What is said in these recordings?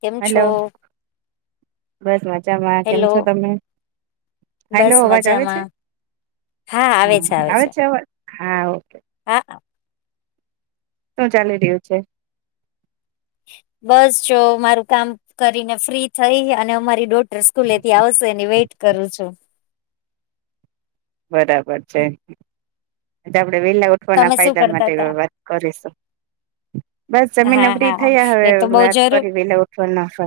કેમ હેલો છો? બસ મજામાં કેમ હેલો છો તમે? હેલો બસ અવાજ આવે છે મજામાં હ આવે છે. અવાજ હા ઓકે હા શું ચાલી રહ્યું છે? બસ જો મારું કામ કરીને ફ્રી થઈ અને અમારી ડો સ્કૂલેથી આવશે એની વેઇટ કરું છું બરાબર છે આપડે વેલા કો ના તમે શું ફાયદા કરતા માટે તા? વાત કરીશું બસ જમીન હા ભરી હા થયા એ હવે તો બઉ વાત જરૂર કરી એલે ઉઠવા નાફ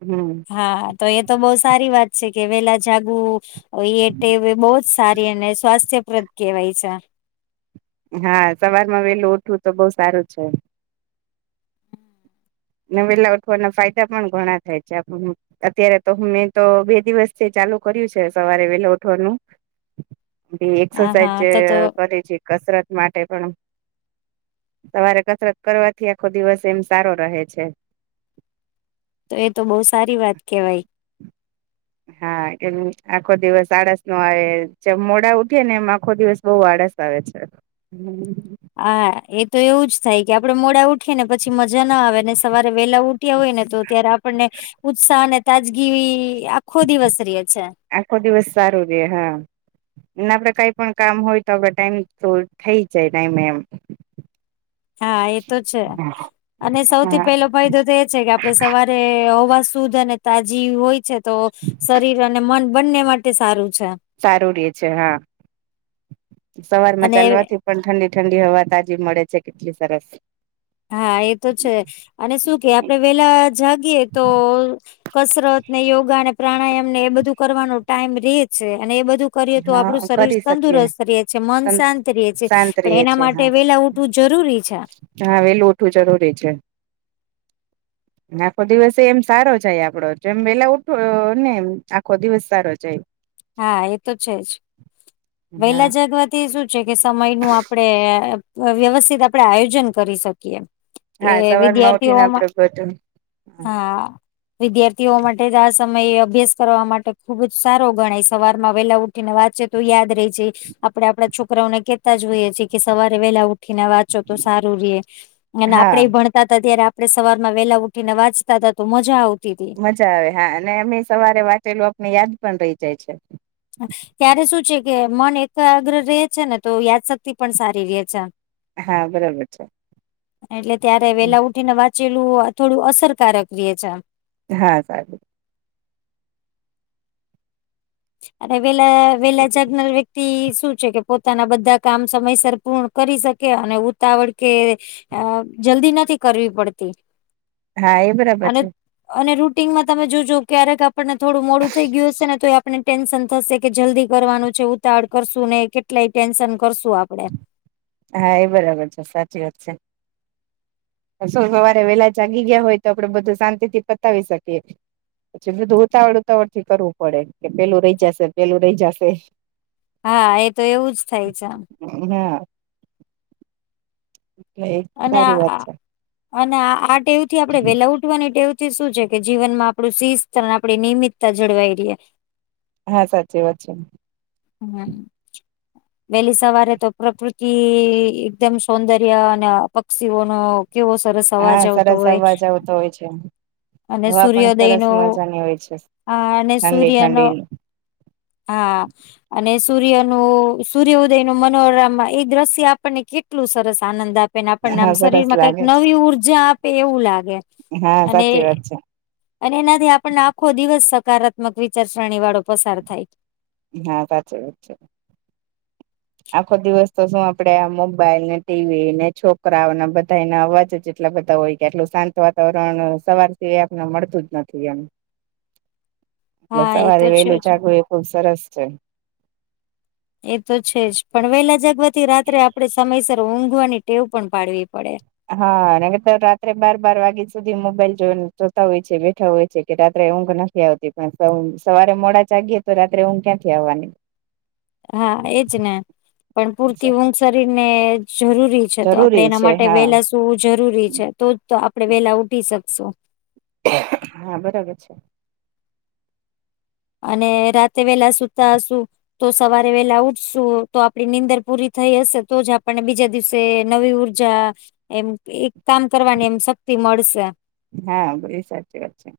હમ હા તો એ તો બઉુ સારી વાત છે કે વેલા જાગુ એ બહુ જ સારી અને સ્વાસ્થ્યપ્રદ કહેવાય છે હા સવારમાં વેલું ઉઠવું તો બહ સારું છે વેલા ઉઠવાના ફાયદા પણ ઘણા થાય છે આપ અત્યારે તો મેં તો બે દિવસથી ચાલુ કર્યું છે સવારે વેલા ઉઠવાનું બી હા એક્સરસાઇઝ હા તો તો કરે છે કસરત માટે પણ સવારે કસરત કરવાથી આખો દિવસ એમ સારો રહે છે તો એ તો બહુ સારી વાત કેવાય હા એમ આખો દિવસ આળસ નો આવે મોડા ઉઠી ને એમ આખો દિવસ બહ આળસ આવે છે હા એ તો એવું જ થાય કે આપડે મોડા ઉઠીએ ને પછી મજા ના આવેને સવારે વેલા ઉઠ હોય ને તો ત્યારે આપણને ઉત્સાહ અને તાજગી આખો દિવસ રે છે આખો દિવસ સારું છે હા એ આપડે કઈ પણ કામ હોય તો આપડ ટાઈમ તો થઈ જાય ટાઈમે એમ હા એ તો છે અને સૌથી હા. પેલો ફાયદો તો એ છે કે આપડે સવારે હવા શુદ્ધ અને તાજી હોય છે તો શરીર અને મન બંને માટે તે સારું છે સારું રે છે હા સવારમાં અને ચાલવાથી પણ ઠંડી ઠંડી હવા તાજી મળે છે કેટલી સરસ હા એ તો છે અને શું કે આપડે વેલા જાગીએ તો કસરત ને યોગા ને પ્રાણાયામ ને એ બધું કરવાનો ટાઈમ રે છે અને એ બધું કરીએ તો આપણું હા શરીર કરી શકીએ તંદુરસ્ત રહે છે મન શાંત ર છે શાંત રએ પણ એના છે માટે હા વેલા તું જરૂરી છ હા વેલુંઠવું જરૂરી છે આખો દિવસ એમ સારો જાય આપડો જેમ વેલા ઉઠો ને એમ આખો દિવસ સારો જાય હા એ તો છે જ હા વહેલા જાગવા તે શું છે કે સમય નું આપડણે વ્યવસ્થિત આપણેે આયોજન કરી શકીએ કે હા સવારમાં ઉઠીને આપડે વિદ્યાર્થીઓમાં બધું હા વિદ્યાર્થીઓ માટે જ આ સમયે અભ્યાસ કરવા માટે ખુબ જ સારો ગણાય સવારમાં વેલા ઉઠીને વાંચ તો યાદ રહી જાય આપણેે આપડા છોકરાઓને કે જો હોઈએી કે સવારે વેલા ઉઠીને વાંચો તો સારું રે અને હા આપણે ભણ હતા ત્યારે આપડણે સવારમાં વેલા ઉઠીને વાંચતા હતા તો મજા આવતી હતી મજા આવે હા અને અમે સવારે વાંચેલોું આપને યાદ પણ રહી જાય છે અ ત્યારે શું છે કે મન એકાગ્ર રહે છે ને તો યાદશક્તિ પણ સારી ર છે હા બરાબર છે એટલે ત્યારે વેલા ઉઠી ને વાંચેલું થોડું અસરકારક રે છે આમ હા સારું અરે વેલા વેલા જાગનાર વ્યક્તિ શું છે કે પોતાના બધા કામ સમયસર પૂર્ણ કરી શકે અને ઉતાવળ કે અ જલ્દી નથી કરવી પડતી હા એ બરાબર અને છે અને રૂટિનમાં તમે જોજો ક્યારેક આપણને થોડું મોડું થઈ ગયું હશે ને તો આપને ટેન્શન થશે કે જલ્દી કરવાનું છે ઉતાવળ કરશું ને કેટલાય ટેન્શન કરશું આપડે હા એ બરાબર છે સાચી વાત છે સો સવારે વેલા જાગી ગયા હોય તો આપડે બધું શાંતિ થી પતાવી શકીએ. પછી બધું ઉતાવળ ઉતાવળ થી કરવું પડે કે પેલું રહી જશે પેલું રહી જશે. હા એ તો એવું જ થાય છે આમ. ના. એટલે અને સારી વાત છે અને આ ટેવથી આપડે વેલાઉડ. એવથી શું છે કે જીવનમાં આપડું શિસ્ત આપણી નિયમિતતા જળવાઈ રએ. હા સાચી વાત છે. હમ. વહેલી સવારે તો પ્રકૃતિ એકદમ સૌંદર્ય. પક્ષીઓ નો કેવો સરસ. અવાજ હા આવતો સરસ હોય અવાજ આવતો હોય છે. અને હવા પણ સૂર્યોદય સરસ ન મજાની હોય છે આ અને ઠંડી સૂર્ય ન. ઠંડી હા. અને સૂર્યનું સૂર્ય ઉદય નું મનોરમ એ દ્રશ્ય આપણને કેટલું સરસ આનંદ આપે આપને આપણને હા આમ શરીર સરસ માં કઈક લાગે નવી ઉર્જા આપે એવું લાગે છે હા અને સાચી વાત છે અને એનાથી આપણને આખો દિવસ સકારાત્મક વિચારસરણી વાળો પસાર થાય હા સાચખ વાત છે. આખો દિવસ તો શું આપડે આ મોબાઈલ ને ટીવી ને છોકરાઓને બધા એને અવાજ જ. એટલા બધા હોય કે આટલું શાંત વાતાવરણ સવાર સિવાય આપને મળતું જ નથી એમ એટલે હા એ તો સવારે છે વહેલું જ જાગવુ એ ખુબ સરસ છે. એ તો છે જ પણ વહેલા જાગવાથી રાત્રે આપડે સમયસર ઊંઘવાની ટેવ પણ પાડવી પડે હા અને રાત્રે બાર બાર વાગ્યા સુધી મોબાઈલ જો જોતા હોય છે બેઠા હોય છે કે રાત્રે ઊંઘ ના આવતી પણ સવારે મોડા ચાગીએ તો રાત્રે હું ક્યાંથી આવવાની હા એજ ને પણ પૂરતી ઊંઘ શરીર ને જરૂરી તો આપડે જરૂરી એના છે માટે હા વેલા સુવું જરૂરી છે તો જ તો આપડે વેલા ઉઠી શકશું હા બરાબર છે. અને રાતે વેલા સુતા શું તો સવારે વેલા ઉઠશું તો આપડી નીંદર પૂરી થઈ હશે તો જ આપને બીજા દિવસે નવી ઉર્ જ એમ એક કામ કરવાની એમ શક્તિ મળશે હા બી સાાચી વાત છે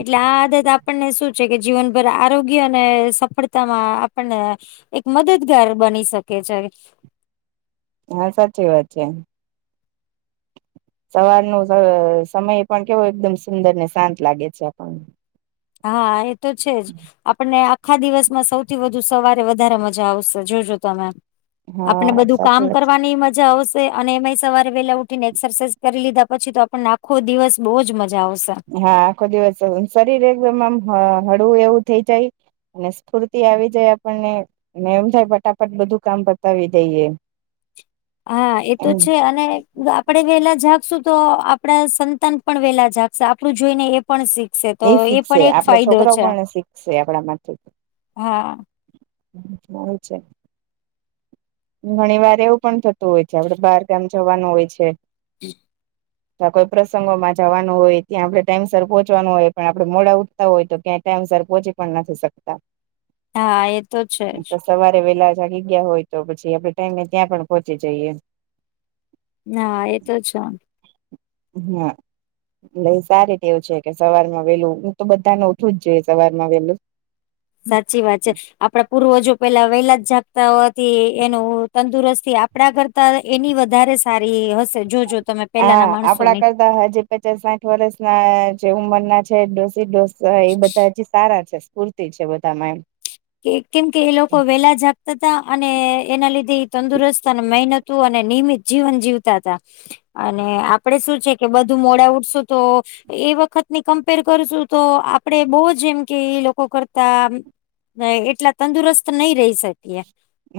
એટલે આ આદત આપણને શું છે કે જીવનભર આરોગ્ય અને સફળતામાં આપણને. એક મદદગાર બની શકે છે. હા સાચી વાત છે. સવાર નો સમય પણ કેવો એકદમ સુંદર ને શાંત લાગે છે આપણને. હા એ તો છે જ આપણને આખા દિવસમાં સૌથી વધુ સવારે વધારે મજા આવશે જોજો તમે આપણે હા બધું સાચી કામ વાત છે. કરવાની મજા આવશે અને એમાંય સવારે પેલા ઉઠીને એક્સરસાાઈઝ કરી લીધા પછી તો આપણને આખો દિવસ બહુજ મજા આવશે હા આખો દિવસ શરીર એકદમ આમ હળવું એવું થઇ જાય અને સ્ફૂર્તિ આવી જાય આપણને એમ થાય ફટાફટ બધું કામ બતાવી દઈએ. [inaudible] હા એ તો એમ છે અને આપણે વેલા જાગશું તો આપણા સંતાન પણ વેલા જાગશે આપડું જોઈને એ પણ શીખશે તો એ શીખશે પણ એક આપડા ફાયદો છોકરાઓ છે પણ શીખશે આપડા હા છે ઘણી વાર એવું પણ થતું હોય છે આપડે બાર ગામ જવાનું હોય છે હ [inaudible] ત કોઈ પ્રસંગોમાં જવાનું હોય ત્યાં આપડે ટાઈમસર પહોંચ હોય પણ આપે મોડા ઉઠતા હોય તો ક્યા ટાઈમસર પહોંચી પણ નથી શકતા હા એ તો છે જ તો સવારે વેલા જાગી ગયા હોય તો પછી આપડે ટાઈમને ત્યાં પણ પહોંચી જઈએ હા એ તો છે હા લાઈ સારીતેવું છે કે સવાર માં વેલું હું તો બધાને ઉઠવું જ જોઈએ સવાર માં વેલું. સાચી વાત છે આપડા પૂર્વજો પેલા વહેલા જ જપતા હોથી એનું તંદુરસ્ત થી આપડા કરતા એની વધારે સારી હશે જોજો તમે. પેલાના હા આપડા માણસોની. કરતા હજી પચાસ સાઠ વર્ષ ના જે ઉંમર ના છે ડોસી ડોસી હ એ બધા હજી સારા છે સ્ફૂર્તિ છે બધામાં એમ. કે કેમ કે એ લોકો વેલા જાગતા હતા અને એના લીધે એ તંદુરસ્ત અને મહેનત તું અને નિયમિત જીવન જીવતા હતા. અને આપડે શું છે કે બધું મોડા ઉઠશું તો એ વખતની કમ્પેર કરશું તો આપડે બહુ જેમ કે એ લોકો કરતા ન એટલા તંદુરસ્ત નહી રહી શકીએ.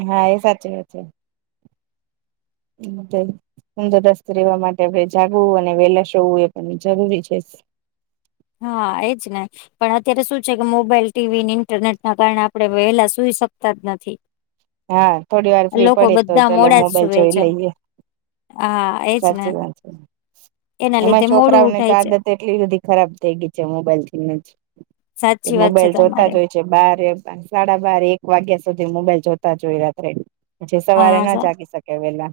હા એ સાચી વાત છે. તંદુરસ્ત રહેેવા માટે આપણે જાગવું અને વેલા સોવું એ પણ જરૂરી છે. હા એજ ને. પણ અત્યારે શું છે કે મોબાઈલ ટીવી ઇન્ટરનેટ ના કારણે આપડણે વહેલા સુઈ શકતા જ નથી. હા થોડી વાર ફ્રી લોકો પડીે તો બધા ચલો મોડા જ મોબાઈલ સુવે જોઈ છે લઈએ. હા એજ ને સાચી વાત છે. એના એમાં લીધે મોડું છોકરાઓની તો ઉઠાય છે. આદત એટલી બધી ખરાબ થઈ ગઈ છે મોબાઈલ થી જ એ સાચી વાત છે મોબાઈલ જોતા તમારે જ હોય બ સાડા બારે એક વાગ્યા સુધી મોબાઈલ જોતા જોઈ રાત્રે. જે સવારે હા ના સા જાગી શકે વેલા.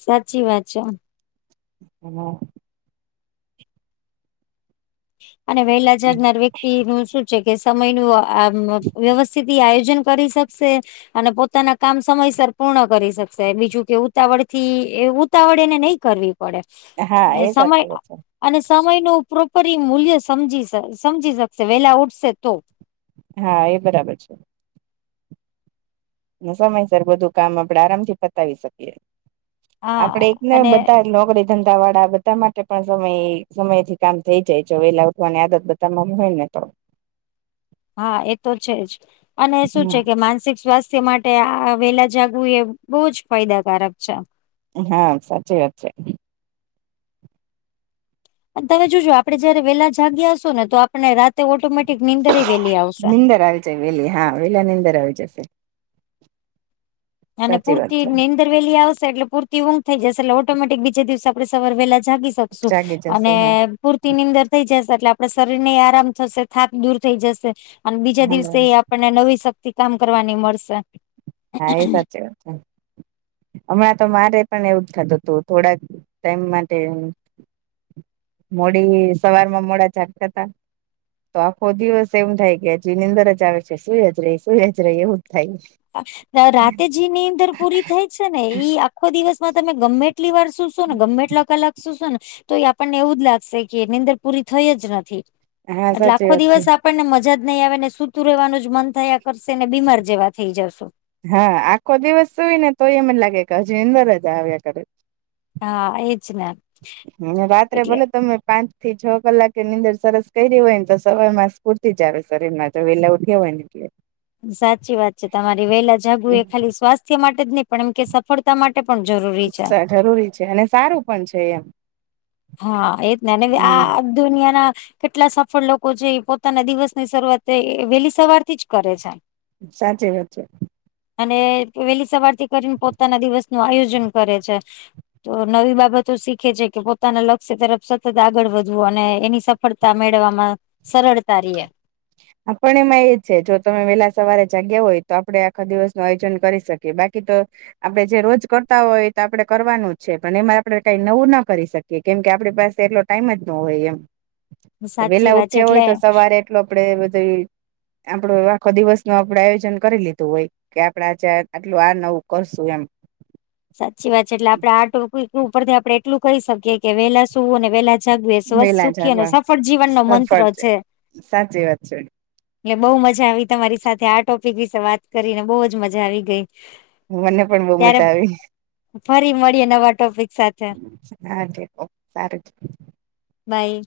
સાચી વાત છે. હમ. અને વહેલા જાગનાર વ્યક્તિ નું શું કે સમય ન વ્યવસ્થિત આયોજન કરી શકશે. અને પોતાના કામ સમયસર પૂર્ણ કરી શકશે બીજું કે ઉતાવળ થી ઉતાવળ એને નહી કરવી. પડે હા અને એ સમય સાચી વાત છે અને સમય ન પ્રોપરી મૂલ્ય સમજી સમજી શકશે વેલા ઉઠશે તો. હા એ બરાબર છે. સમયસર બધું કામ આપડે આરામથી પતાવી શકીએ આપડે હા એક ને અને બધા નોકરી ધંધા વાળા બધા માટે પણ સમય સમય થી કામ થઈ જાય છે વેલા ઉઠવાની આદત હોય ને તો. હા એ તો છે જ અને શું છે કે માનસિક સ્વાસ્થ્ય માટે આ વેલા જાગવું એ બહુ જ ફાયદાકારક છે. હા સાચી વાત છે. તમે જોજો આપડે જયારે વેલા જાગીશો ને તો આપણે રાતે ઓટોમેટિક નીંદર વેલી આવશે. નીંદર આવી વેલી હા વેલા ની અંદર આવી જશે. અને સાચી વાત પૂર્તિ છે નિ વેલી આવશે એટલેૂર ઊંઘ થઈ જશે એટ ઓટોમેટિક બીજ દિવસે આપણે સવાર વેલા જાગીસુ. શકું જાગી જશો અને હા ફૂર્તિ ની અંદર થઈ જશે એટલે આપડે શરીર ને આરામ થશે થાક દૂર થઈ જશે. અને બીજા હા દિવસે આપણને નવી શક્તિ કામ કરવાની મળશે. હા એ સાચી વાત છે હમણાં તો મારે પણ એવું જ થતું હતું થોડાક ટાઈમ માટે મોડી સવાર માં મોડા જાગતતા. તો આખો દિવસ એમ થાય કે હજુની અંદર જ આવે છે સુઈજ ર સુઈજ ર એવું જ થાય. રાતે જે નીમંદર પૂરી થાય છે ને ઈ આખો દિવસમાં તમે ગમે કેટલી વાર શુંશો ને ગમે એટલા કલાક શુંશો ને તો આપણને એવું જ લાગશે કે નિંદર પૂરી થઈ જ નથી હા એટલે સાચી આખો વાત દિવસ છે આપણને મજા જ નહી આવે ને સૂતું રહેવાનું જ મન થયા કરશે ને બીમાર જેવા થઈ જશો. હા આખો દિવસ સુય ને તો એમને લાગે કે હજી અંદર જ આવ્યા કરે. હા એજનામ રાત્રે ભલે તમે પાંચ થી છ કલાકેની અંદર સરસ કરી હોય ને તો સવાર માં સ્કૂરતી જ આવે શરીર માં તો વેલા ઉઠે હોય ને એટલે સાચી વાત છે તમારી વહેલા જાગુ એ ખાલી સ્વાસ્થ્ય માટે જ નહી પણ એમ કે ફડતા માટે પણ જરૂરી છે જરૂરી અને સારું પણ છે એમ હા એ જ ના હમ આ દુનિયા ના કેટલા સફળ લોકો છે પોતાના દિવસ ની શરૂઆત વહેલી સવાર થી જ કરે છે સાચી વાત છે અને વહેલી સવારથી કરીને પોતાના દિવસ નું આયોજન કરે છે તો નવી બાબતો શીખે છે કે પોતાના લક્ષ્ય તરફ સતત આગળ વધવું અને એની સફળતા મેળવવામાં સરળતા રએ આપણ એમાં એ છે જો તમે વહેલા સવારે જાગ્યા હોય તો આપડે આખા દિવસ નું આયોજન કરી શકીએ બાકી તો આપડણે જે રોજ કરતા હોય તો આપડે કરવાનું જ છે પણ એમાં આપડે કઈ નવું ના કરી શકીએ કે કેમ કે આપડી પાસે એટલો ટાઈમ જ ન હોય એમ સાચી વેલા વાત છે ઉઠ્યા હોય એટલે તો સવારે એટલો આપડે બધું આપડો આખો દિવસ નું આપડ આયોજન કરી લીધું હોય કે આપડજ આટલું આ નવું કરશું એમ સાચી વાત છે એટલે આપડે આ ટ ઉપરથી આપડણે એટલું કહી શકીએ કે વેહલા શું અને વેહલા જગવે સ્વ વેલા સુખી અને જાગવા સફળ જીવન નો મંત્ર છે સાચી વાત છે એટલે બહુ મજા આવી તમારી સાથે આ ટોપિક વિશે વાત કરીને બહુજ મજા આવી ગઈ મને પણ બહુ ત્યારે મજા આવી ફરી મળીએ નવા ટોપિક સાથે હા દેખો સારું બાય